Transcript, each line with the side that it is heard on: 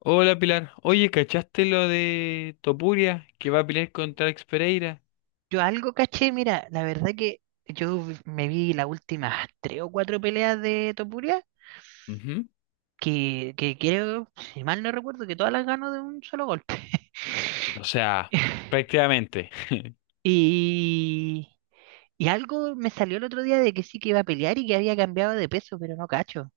left: Hola Pilar, oye, ¿cachaste lo de Topuria que va a pelear contra Alex Pereira?
right: Yo algo caché, mira, la verdad que me vi las últimas tres o cuatro peleas de Topuria,
left: Ujú.
right: que creo, si mal no recuerdo, que todas las ganó de un solo golpe.
left: O sea, prácticamente.
right: Y, algo me salió el otro día de que sí que iba a pelear y que había cambiado de peso, pero no cacho.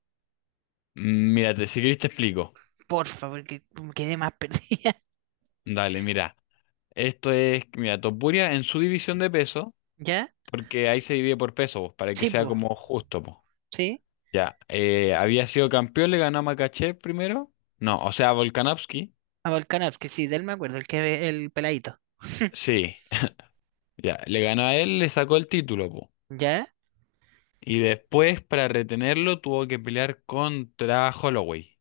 left: Mírate, si querés te explico.
right: Por favor, que me quedé más perdida.
left: Dale, mira. Esto es, mira, Topuria en su división de peso,
right: ¿Ya?
left: porque ahí se divide por peso, pues, para que
right: Sí,
left: sea
right: pues.
left: como justo, pues.
right: Sí.
left: Ya, había sido campeón, le ganó a Makachev primero. No, o sea, a Volkanovski.
right: A Volkanovski, que sí, de él me acuerdo, el que el peladito.
left: Sí, ya, le ganó a él, le sacó el título, pues.
right: ¿Ya?
left: Y después, para retenerlo, tuvo que pelear contra Holloway.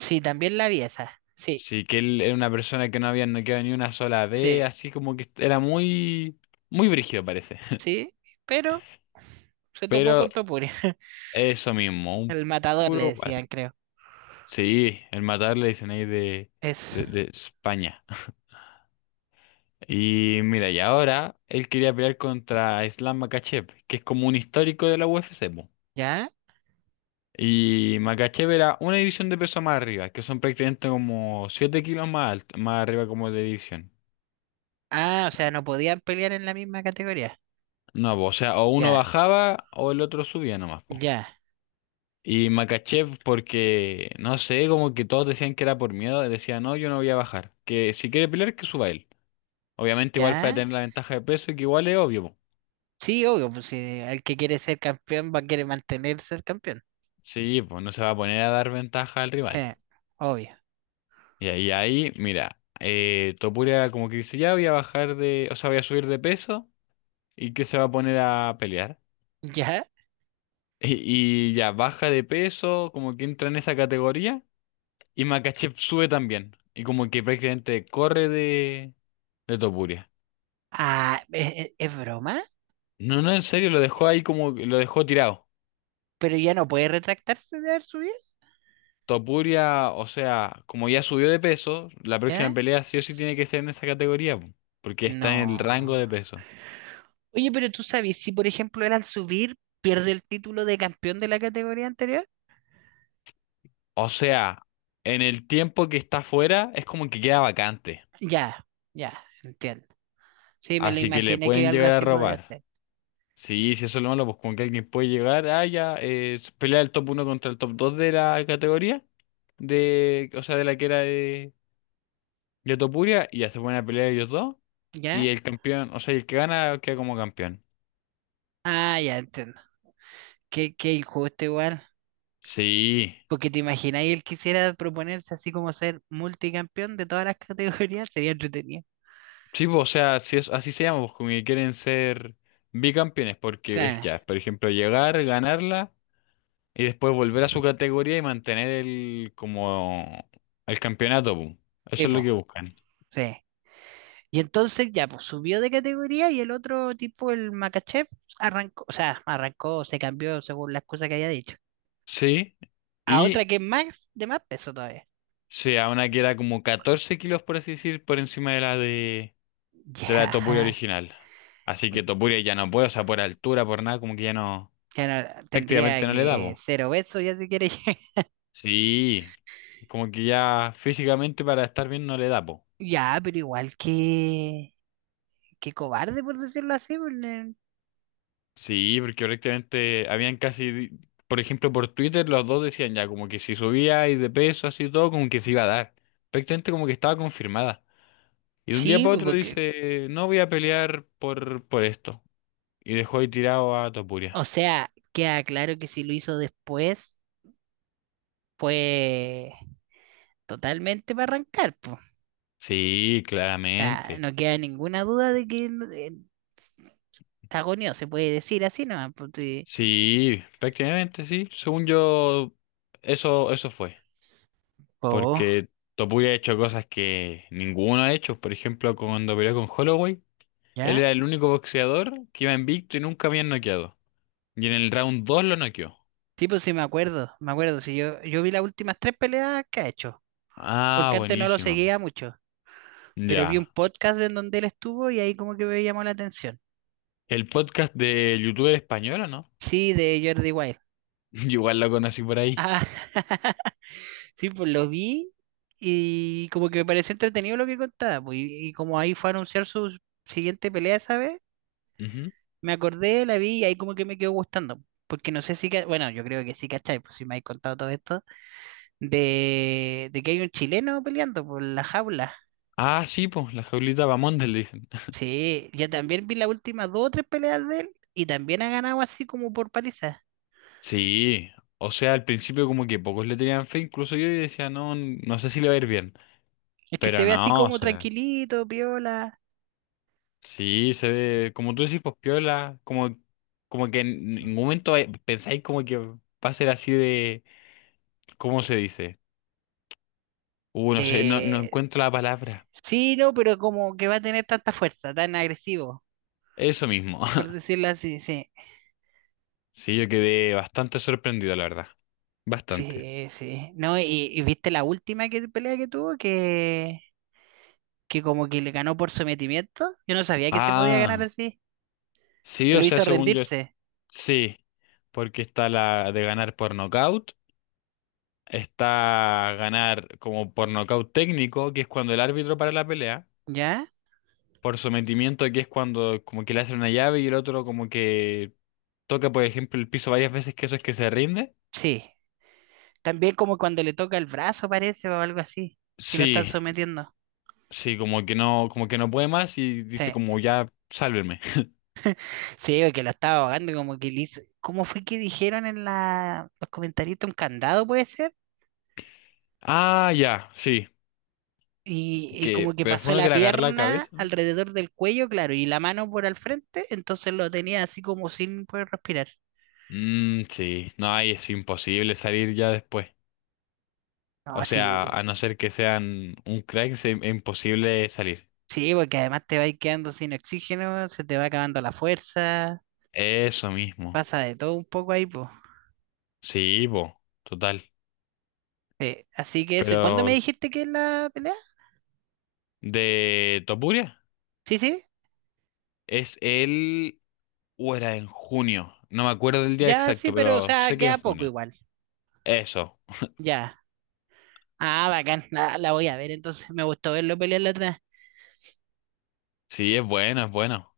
right: Sí, también la vi esa. Sí,
left: Sí, que él era una persona que no había noqueado ni una sola vez,
right: sí,
left: así como que era muy brígido parece.
right: sí. Pero se topó
left: Pero
right: con Topuri.
left: eso mismo, un
right: El matador le
left: puro guate.
right: decían, creo.
left: Sí, el matar le dicen ahí
right: Eso.
left: de España. Y mira, y ahora él quería pelear contra Islam Makhachev, que es como un histórico de la UFC, po.
right: ¿Ya?
left: Y Makhachev era una división de peso más arriba, que son prácticamente como 7 kilos más, más arriba como de división.
right: Ah, o sea, no podían pelear en la misma categoría.
left: No, po, o sea, o uno
right: Ya,
left: bajaba o el otro subía nomás, po.
right: ya,
left: Y Makachev, porque no sé, como que todos decían que era por miedo, decía, no, yo no voy a bajar. Que si quiere pelear, que suba él. Obviamente, igual para
right: ya.
left: tener la ventaja de peso, que igual es obvio, po.
right: Sí, obvio, pues si el que quiere ser campeón va a querer mantener ser campeón.
left: Sí, pues no se va a poner a dar ventaja al
right: Sí,
left: rival.
right: obvio.
left: Y mira, Topuria como que dice, ya voy a bajar de, o sea, voy a subir de peso y que se va a poner a pelear.
right: ¿Ya?
left: Y ya baja de peso, como que entra en esa categoría. Y Makachev sube también. Y como que prácticamente corre de Topuria.
right: Ah, es broma?
left: No, en serio, lo dejó ahí como lo dejó tirado.
right: ¿Pero ya no puede retractarse de haber subido?
left: Topuria, o sea, como ya subió de peso, la próxima
right: ¿Ya?
left: pelea sí o sí tiene que ser en esa categoría, po, porque está en el rango
right: No.
left: de peso.
right: Oye, pero tú sabes, si por ejemplo él al subir pierde el título de campeón de la categoría anterior.
left: O sea, en el tiempo que está fuera es como que queda vacante,
right: Ya, ya, entiendo. Sí, me lo
left: así que le
right: imaginé que
left: pueden
right: algo
left: llegar a
right: así podía
left: robar.
right: hacer.
left: Sí, si eso es lo malo, pues como que alguien puede llegar, ah, ya, pelea el top uno contra el top 2 de la categoría, de, o sea, de la que era de Topuria, y ya se ponen a pelear ellos dos,
right: ¿Ya?
left: y el campeón, o sea, el que gana queda como campeón.
right: Ah, ya entiendo. Qué injusto igual.
left: Sí,
right: Porque te imaginas, él quisiera proponerse así como ser multicampeón de todas las categorías, sería entretenido.
left: sí, po, o sea, si es, así se llama, pues, como que quieren ser bicampeones, porque es
right: Claro,
left: ya, por ejemplo, llegar, ganarla y después volver a su categoría y mantener el como el campeonato, po. Eso es lo que
right: tipo,
left: buscan.
right: sí. Y entonces ya, pues subió de categoría y el otro tipo, el Makachev, arrancó, o sea, arrancó, se cambió según las cosas que había dicho.
left: Sí,
right: A otra
left: y
right: que es más, de más peso todavía.
left: sea una que era como 14 kilos, por así decir, por encima de la Topuria
right: Ya.
left: original. Así que Topuria ya no puede, o sea, por altura, por nada, como que ya no,
right: Ya Tendría
left: prácticamente no le da.
right: que ser obeso ya si quiere.
left: Sí, como que ya físicamente para estar bien no le da, po.
right: Ya, pero igual que... qué cobarde por decirlo así, pues,
left: Sí, porque prácticamente habían casi, por ejemplo, por Twitter los dos decían ya como que si subía y de peso así todo, como que se iba a dar. Prácticamente como que estaba confirmada. Y de un día
right: Sí,
left: para
right: pues,
left: otro
right: porque,
left: dice, no voy a pelear por esto. Y dejó ahí tirado a Topuria.
right: o sea, queda claro que si lo hizo después fue totalmente para arrancar, pues.
left: Sí,
right: O sea,
left: claramente.
right: no queda ninguna duda de que cagoneó, se puede decir así nomás, pues, sí.
left: Sí, prácticamente sí. Según yo, eso fue,
right: Oh,
left: porque Topuria ha hecho cosas que ninguno ha hecho. Por ejemplo, cuando peleó con Holloway, él
right: ¿ya?
left: era el único boxeador que iba invicto y nunca habían noqueado. Y en el round 2 lo noqueó.
right: Sí, pues sí, me acuerdo, sí, yo vi las últimas tres peleas que ha hecho,
left: Ah,
right: porque antes no lo
left: buenísimo.
right: seguía mucho, pero vi un
left: Ya.
right: podcast en donde él estuvo y ahí como que me llamó la atención.
left: ¿El podcast de youtuber español o no?
right: Sí, de Jordi Wild.
left: Yo igual lo conocí por ahí.
right: Ah, sí, pues lo vi y como que me pareció entretenido lo que contaba, pues, y como ahí fue a anunciar su siguiente pelea esa vez,
left: Ujú.
right: me acordé, la vi y ahí como que me quedó gustando. Porque no sé si, bueno, yo creo que sí, ¿cachai? Pues si me habéis contado todo esto, de que hay un chileno peleando por la jaula.
left: Ah, sí, pues, la jaulita Bamonde le dicen.
right: Sí, yo también vi las últimas dos o tres peleas de él y también ha ganado así como por paliza.
left: Sí, o sea, al principio como que pocos le tenían fe, incluso yo y decía, no, no sé si le va a ir bien.
right: Es que se
left: Pero
right: ve así
left: no, o
right: como
left: sea.
right: tranquilito, piola.
left: Sí, se ve, como tú decís, pues piola, como, como que en ningún momento pensáis como que va a ser así de, ¿cómo se dice? No sé, no
right: Eh,
left: encuentro la palabra.
right: sí, no, pero como que va a tener tanta fuerza, tan agresivo,
left: Eso mismo.
right: por decirlo así, sí,
left: Sí, yo quedé bastante sorprendido, la verdad. Bastante.
right: sí. No, y viste la última pelea que tuvo, que como que le ganó por sometimiento. Yo no sabía que se podía ganar
left: Ah,
right: así,
left: sí,
right: que
left: o
right: lo
left: sea,
right: hizo
left: según yo,
right: rendirse,
left: sí, porque está la de ganar por nocaut, está ganar como por nocaut técnico, que es cuando el árbitro para la pelea,
right: ¿ya?
left: por sometimiento, que es cuando como que le hacen una llave y el otro como que toca, por ejemplo, el piso varias veces, que eso es que se rinde.
right: Sí. También como cuando le toca el brazo, parece, o algo así, si lo están
left: Sí,
right: sometiendo.
left: sí, como que no puede más y
right: Sí,
left: dice como ya, sálvenme.
right: sí, que lo estaba ahogando, como que le hizo. ¿Cómo fue que dijeron en la, los comentarios? ¿Un candado puede ser?
left: Ah, ya, sí,
right: Y como
left: que,
right: que
left: pero fue
right: pasó
left: uno que
right: la
left: le agarró la
right: pierna
left: cabeza.
right: alrededor del cuello, claro, y la mano por al frente, entonces lo tenía así como sin poder respirar.
left: Sí, no, ahí es imposible salir ya después.
right: No,
left: O
right: sí,
left: sea, a no ser que sean un crack, es imposible salir.
right: sí, porque además te vas quedando sin oxígeno, se te va acabando la fuerza,
left: Eso mismo.
right: pasa de todo un poco ahí, pues.
left: Sí, po, total.
right: Sí, así que eso, ¿y cuándo
left: Pero,
right: me dijiste que es la pelea?
left: ¿de Topuria?
right: Sí, sí,
left: Es el... o era en junio. No me acuerdo del día
right: ya sí,
left: exacto,
right: pero o
left: pero
right: sea,
left: sé que en
right: queda poco
left: junio.
right: igual,
left: Eso.
right: ya. Ah, bacán, la voy a ver, entonces me gustó verlo pelear la otra vez.
left: Sí, es bueno, es bueno.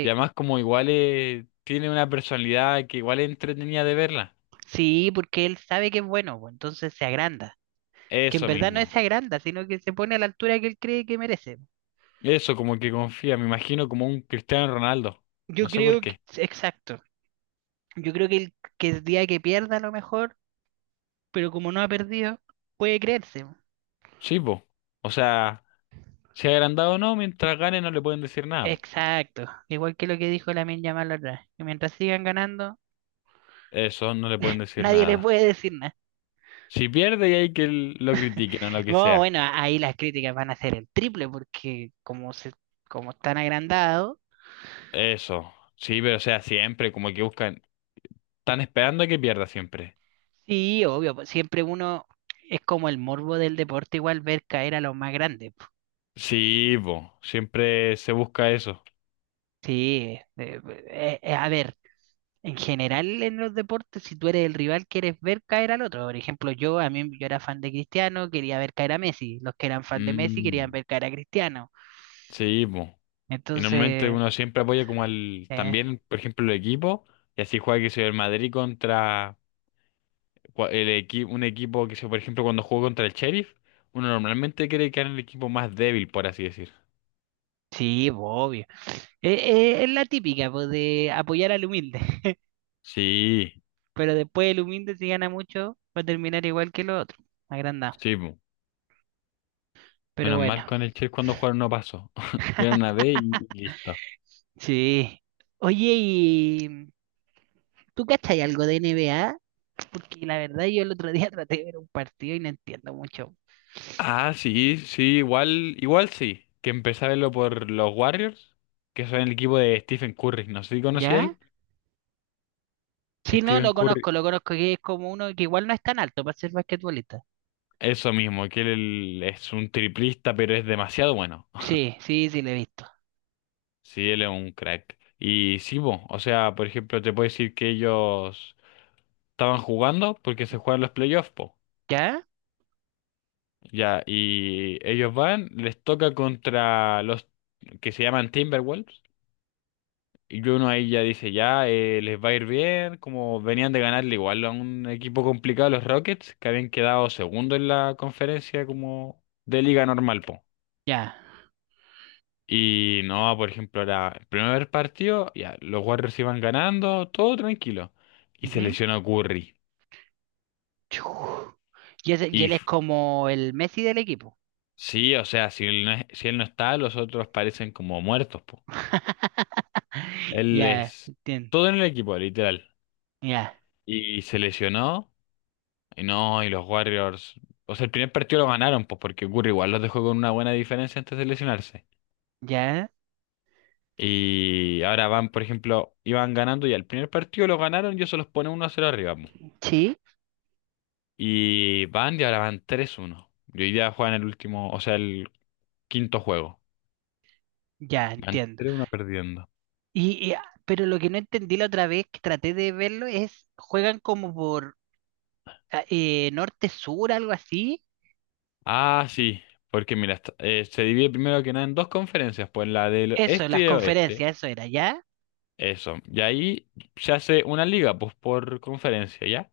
left: Y además como igual tiene una personalidad que igual es entretenida de verla.
right: sí, porque él sabe que es bueno, pues, entonces se agranda. Que en
left: Eso
right: verdad no
left: mismo.
right: se agranda, sino que se pone a la altura que él cree que merece.
left: Eso como que confía, me imagino como un Cristiano Ronaldo.
right: Yo
left: No sé por
right: creo que,
left: qué.
right: exacto, yo creo que que el día que pierda a lo mejor, pero como no ha perdido, puede creerse.
left: Sí, po. O sea, si ha agrandado o no, mientras gane no le pueden decir nada, po.
right: Exacto, igual que lo que dijo Lamine Yamal la otra vez, que mientras sigan ganando,
left: Eso, no le pueden decir
right: nadie les
left: nada.
right: puede decir nada.
left: Si pierde y hay que lo critiquen o lo que
right: No,
left: sea.
right: bueno, ahí las críticas van a ser el triple, porque como están agrandados,
left: Eso. Sí, pero o sea, siempre como que buscan. Están esperando a que pierda siempre.
right: sí, obvio, pues siempre uno es como el morbo del deporte, igual ver caer a los más grandes, po.
left: Sí, po, siempre se busca eso.
right: Sí, a ver, en general, en los deportes, si tú eres el rival, quieres ver caer al otro. Por ejemplo, yo a mí yo era fan de Cristiano, quería ver caer a Messi. Los que eran fan de Messi querían
left: Mm.
right: ver caer a Cristiano.
left: Sí, po. Y normalmente
right: Entonces,
left: uno siempre apoya como al,
right: eh,
left: también, por ejemplo, el equipo, y así juega que soy el Madrid contra un equipo que sea, por ejemplo, cuando juega contra el Sheriff, uno normalmente quiere que en el equipo más débil, por así decir.
right: sí, pues, obvio. Es la típica, pues, de apoyar al humilde.
left: Sí,
right: Pero después el humilde, si gana mucho, va a terminar igual que el otro, agrandado.
left: sí, po.
right: Pero
left: Menos
right: bueno,
left: mal con el Sheriff cuando jugaron no pasó. Era una vez y listo.
right: sí. Oye, ¿y tú cachai algo de NBA? Porque la verdad yo el otro día traté de ver un partido y no entiendo mucho.
left: Ah, sí, sí, igual, igual sí. Que empecé a verlo por los Warriors, que son el equipo de Stephen Curry. No sé si conocía a
right: ¿Ya?
left: él. Que
right: Sí, no,
left: Stephen
right: lo
left: Curry,
right: conozco, lo conozco, que es como uno que igual no es tan alto para ser basquetbolista.
left: eso mismo, que él es un triplista, pero es demasiado bueno.
right: Sí, sí, sí, lo he visto.
left: Sí, él es un crack. Y sí, po, o sea, por ejemplo, te puedo decir que ellos estaban jugando porque se juegan los playoffs, po.
right: ¿Ya?
left: Ya, y ellos van, les toca contra los que se llaman Timberwolves. Y uno ahí ya dice, ya, les va a ir bien, como venían de ganarle igual a un equipo complicado, los Rockets, que habían quedado segundo en la conferencia como de liga normal, po.
right: Ya.
left: Y no, por ejemplo, era el primer partido, ya, los Warriors iban ganando, todo tranquilo. Y se
right: Ujú.
left: lesionó Curry.
right: Chu. Y, y
left: Y
right: él es
left: f-
right: como el Messi del equipo.
left: sí, o sea, si él si él no está, los otros parecen como muertos, po. Él
right: Ya,
left: es
right: entiendo.
left: todo en el equipo, literal.
right: Ya,
left: Y se lesionó. Y no, y los Warriors. O sea, el primer partido lo ganaron, pues porque Curry igual los dejó con una buena diferencia antes de lesionarse.
right: ya.
left: Y ahora van, por ejemplo, iban ganando y al primer partido lo ganaron y eso los pone 1-0 arriba, po.
right: Sí,
left: Y van y ahora van 3-1. Y hoy día juegan el último, o sea, el quinto juego.
right: ya,
left: Van
right: entiendo.
left: tres uno perdiendo.
right: Y, y- pero lo que no entendí la otra vez que traté de verlo es, juegan como por ah, norte-sur, algo así.
left: Ah, sí, porque mira, se divide primero que nada en dos conferencias, pues la del
right: Eso,
left: este y
right: las
left: del oeste.
right: conferencias, eso era, ¿ya?
left: Eso. Y ahí se hace una liga, pues por conferencia, ¿ya?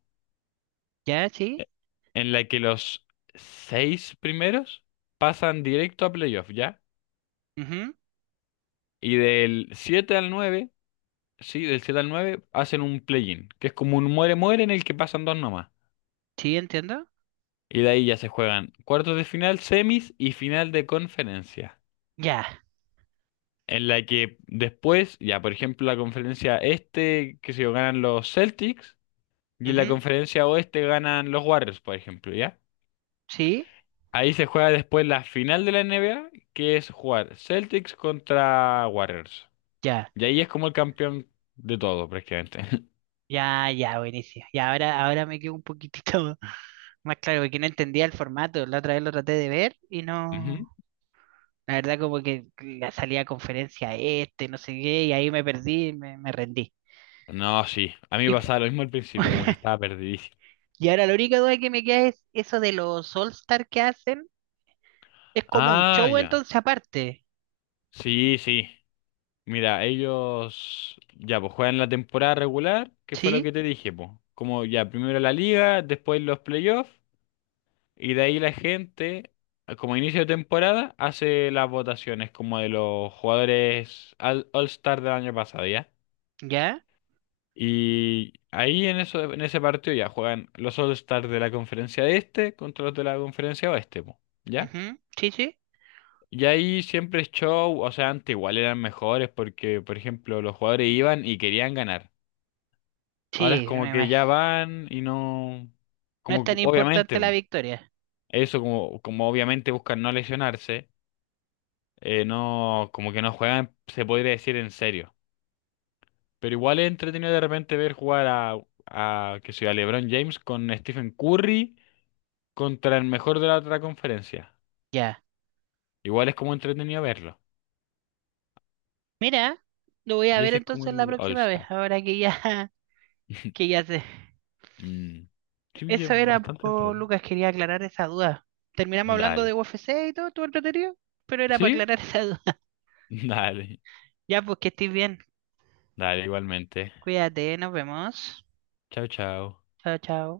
right: ¿Ya? Sí.
left: En la que los seis primeros pasan directo a playoff, ¿ya?
right: Ujú.
left: Y del 7 al nueve, sí, del siete al nueve hacen un play-in, que es como un muere-muere en el que pasan dos nomás.
right: Sí, entiendo.
left: Y de ahí ya se juegan cuartos de final, semis y final de conferencia.
right: Ya.
left: En la que después, ya por ejemplo, la conferencia este, que sé yo, ganan los Celtics, y en la
right: Ujú,
left: conferencia oeste ganan los Warriors, por ejemplo, ¿ya?
right: sí,
left: Ahí se juega después la final de la NBA, que es jugar Celtics contra Warriors.
right: ya,
left: Y ahí es como el campeón de todo, prácticamente.
right: ya, buenísimo. Y ahora me quedo un poquitito más claro, porque no entendía el formato. La otra vez lo traté de ver y
left: Ujú.
right: no. La verdad, como que la salía a conferencia este, no sé qué, y ahí me perdí, me rendí.
left: No, sí. A mí me
right: Y, cu-
left: pasaba lo mismo al principio, como que estaba perdidísimo.
right: y ahora la única duda que me queda es eso de los All-Star que hacen. Es como un
left: Ah,
right: show
left: ya.
right: entonces aparte.
left: Sí, sí. Mira, ellos ya pues juegan la temporada regular, que fue lo
right: ¿Sí?
left: que te dije, pues. Como ya primero la liga, después los playoffs. Y de ahí la gente, como inicio de temporada, hace las votaciones como de los jugadores All-Star del año pasado, ¿ya?
right: ¿Ya?
left: Y ahí en eso, en ese partido ya juegan los All-Star de la conferencia este contra los de la conferencia oeste, po, ¿ya?
right: Ujú, sí, sí.
left: Y ahí siempre es show, o sea, antes igual eran mejores porque, por ejemplo, los jugadores iban y querían ganar. Ahora es
right: Sí, me
left: como que
right: imag-
left: ya van y no,
right: No es
left: como que
right: tan
left: obviamente,
right: importante la victoria.
left: eso como, como obviamente buscan no lesionarse, no, como que no juegan, se podría decir en serio. Pero igual es entretenido de repente ver jugar a que sea LeBron James con Stephen Curry contra el mejor de la otra conferencia.
right: Ya,
left: Igual es como entretenido verlo.
right: mira, lo voy a
left: Y
right: ver
left: ese es como
right: entonces la
left: el
right: próxima vez,
left: All-Star.
right: ahora que ya, que ya sé.
left: Mm. Sí, es
right: Eso era,
left: bastante
right: po,
left: entretenido.
right: Lucas, quería aclarar esa duda. Terminamos hablando de
left: Dale.
right: UFC y todo, todo entretenido, pero era para
left: ¿Sí?
right: aclarar esa duda.
left: Dale.
right: Ya, pues que estés bien.
left: Dale, igualmente.
right: Cuídate, nos vemos.
left: Chao, chao.
right: Chao, chao.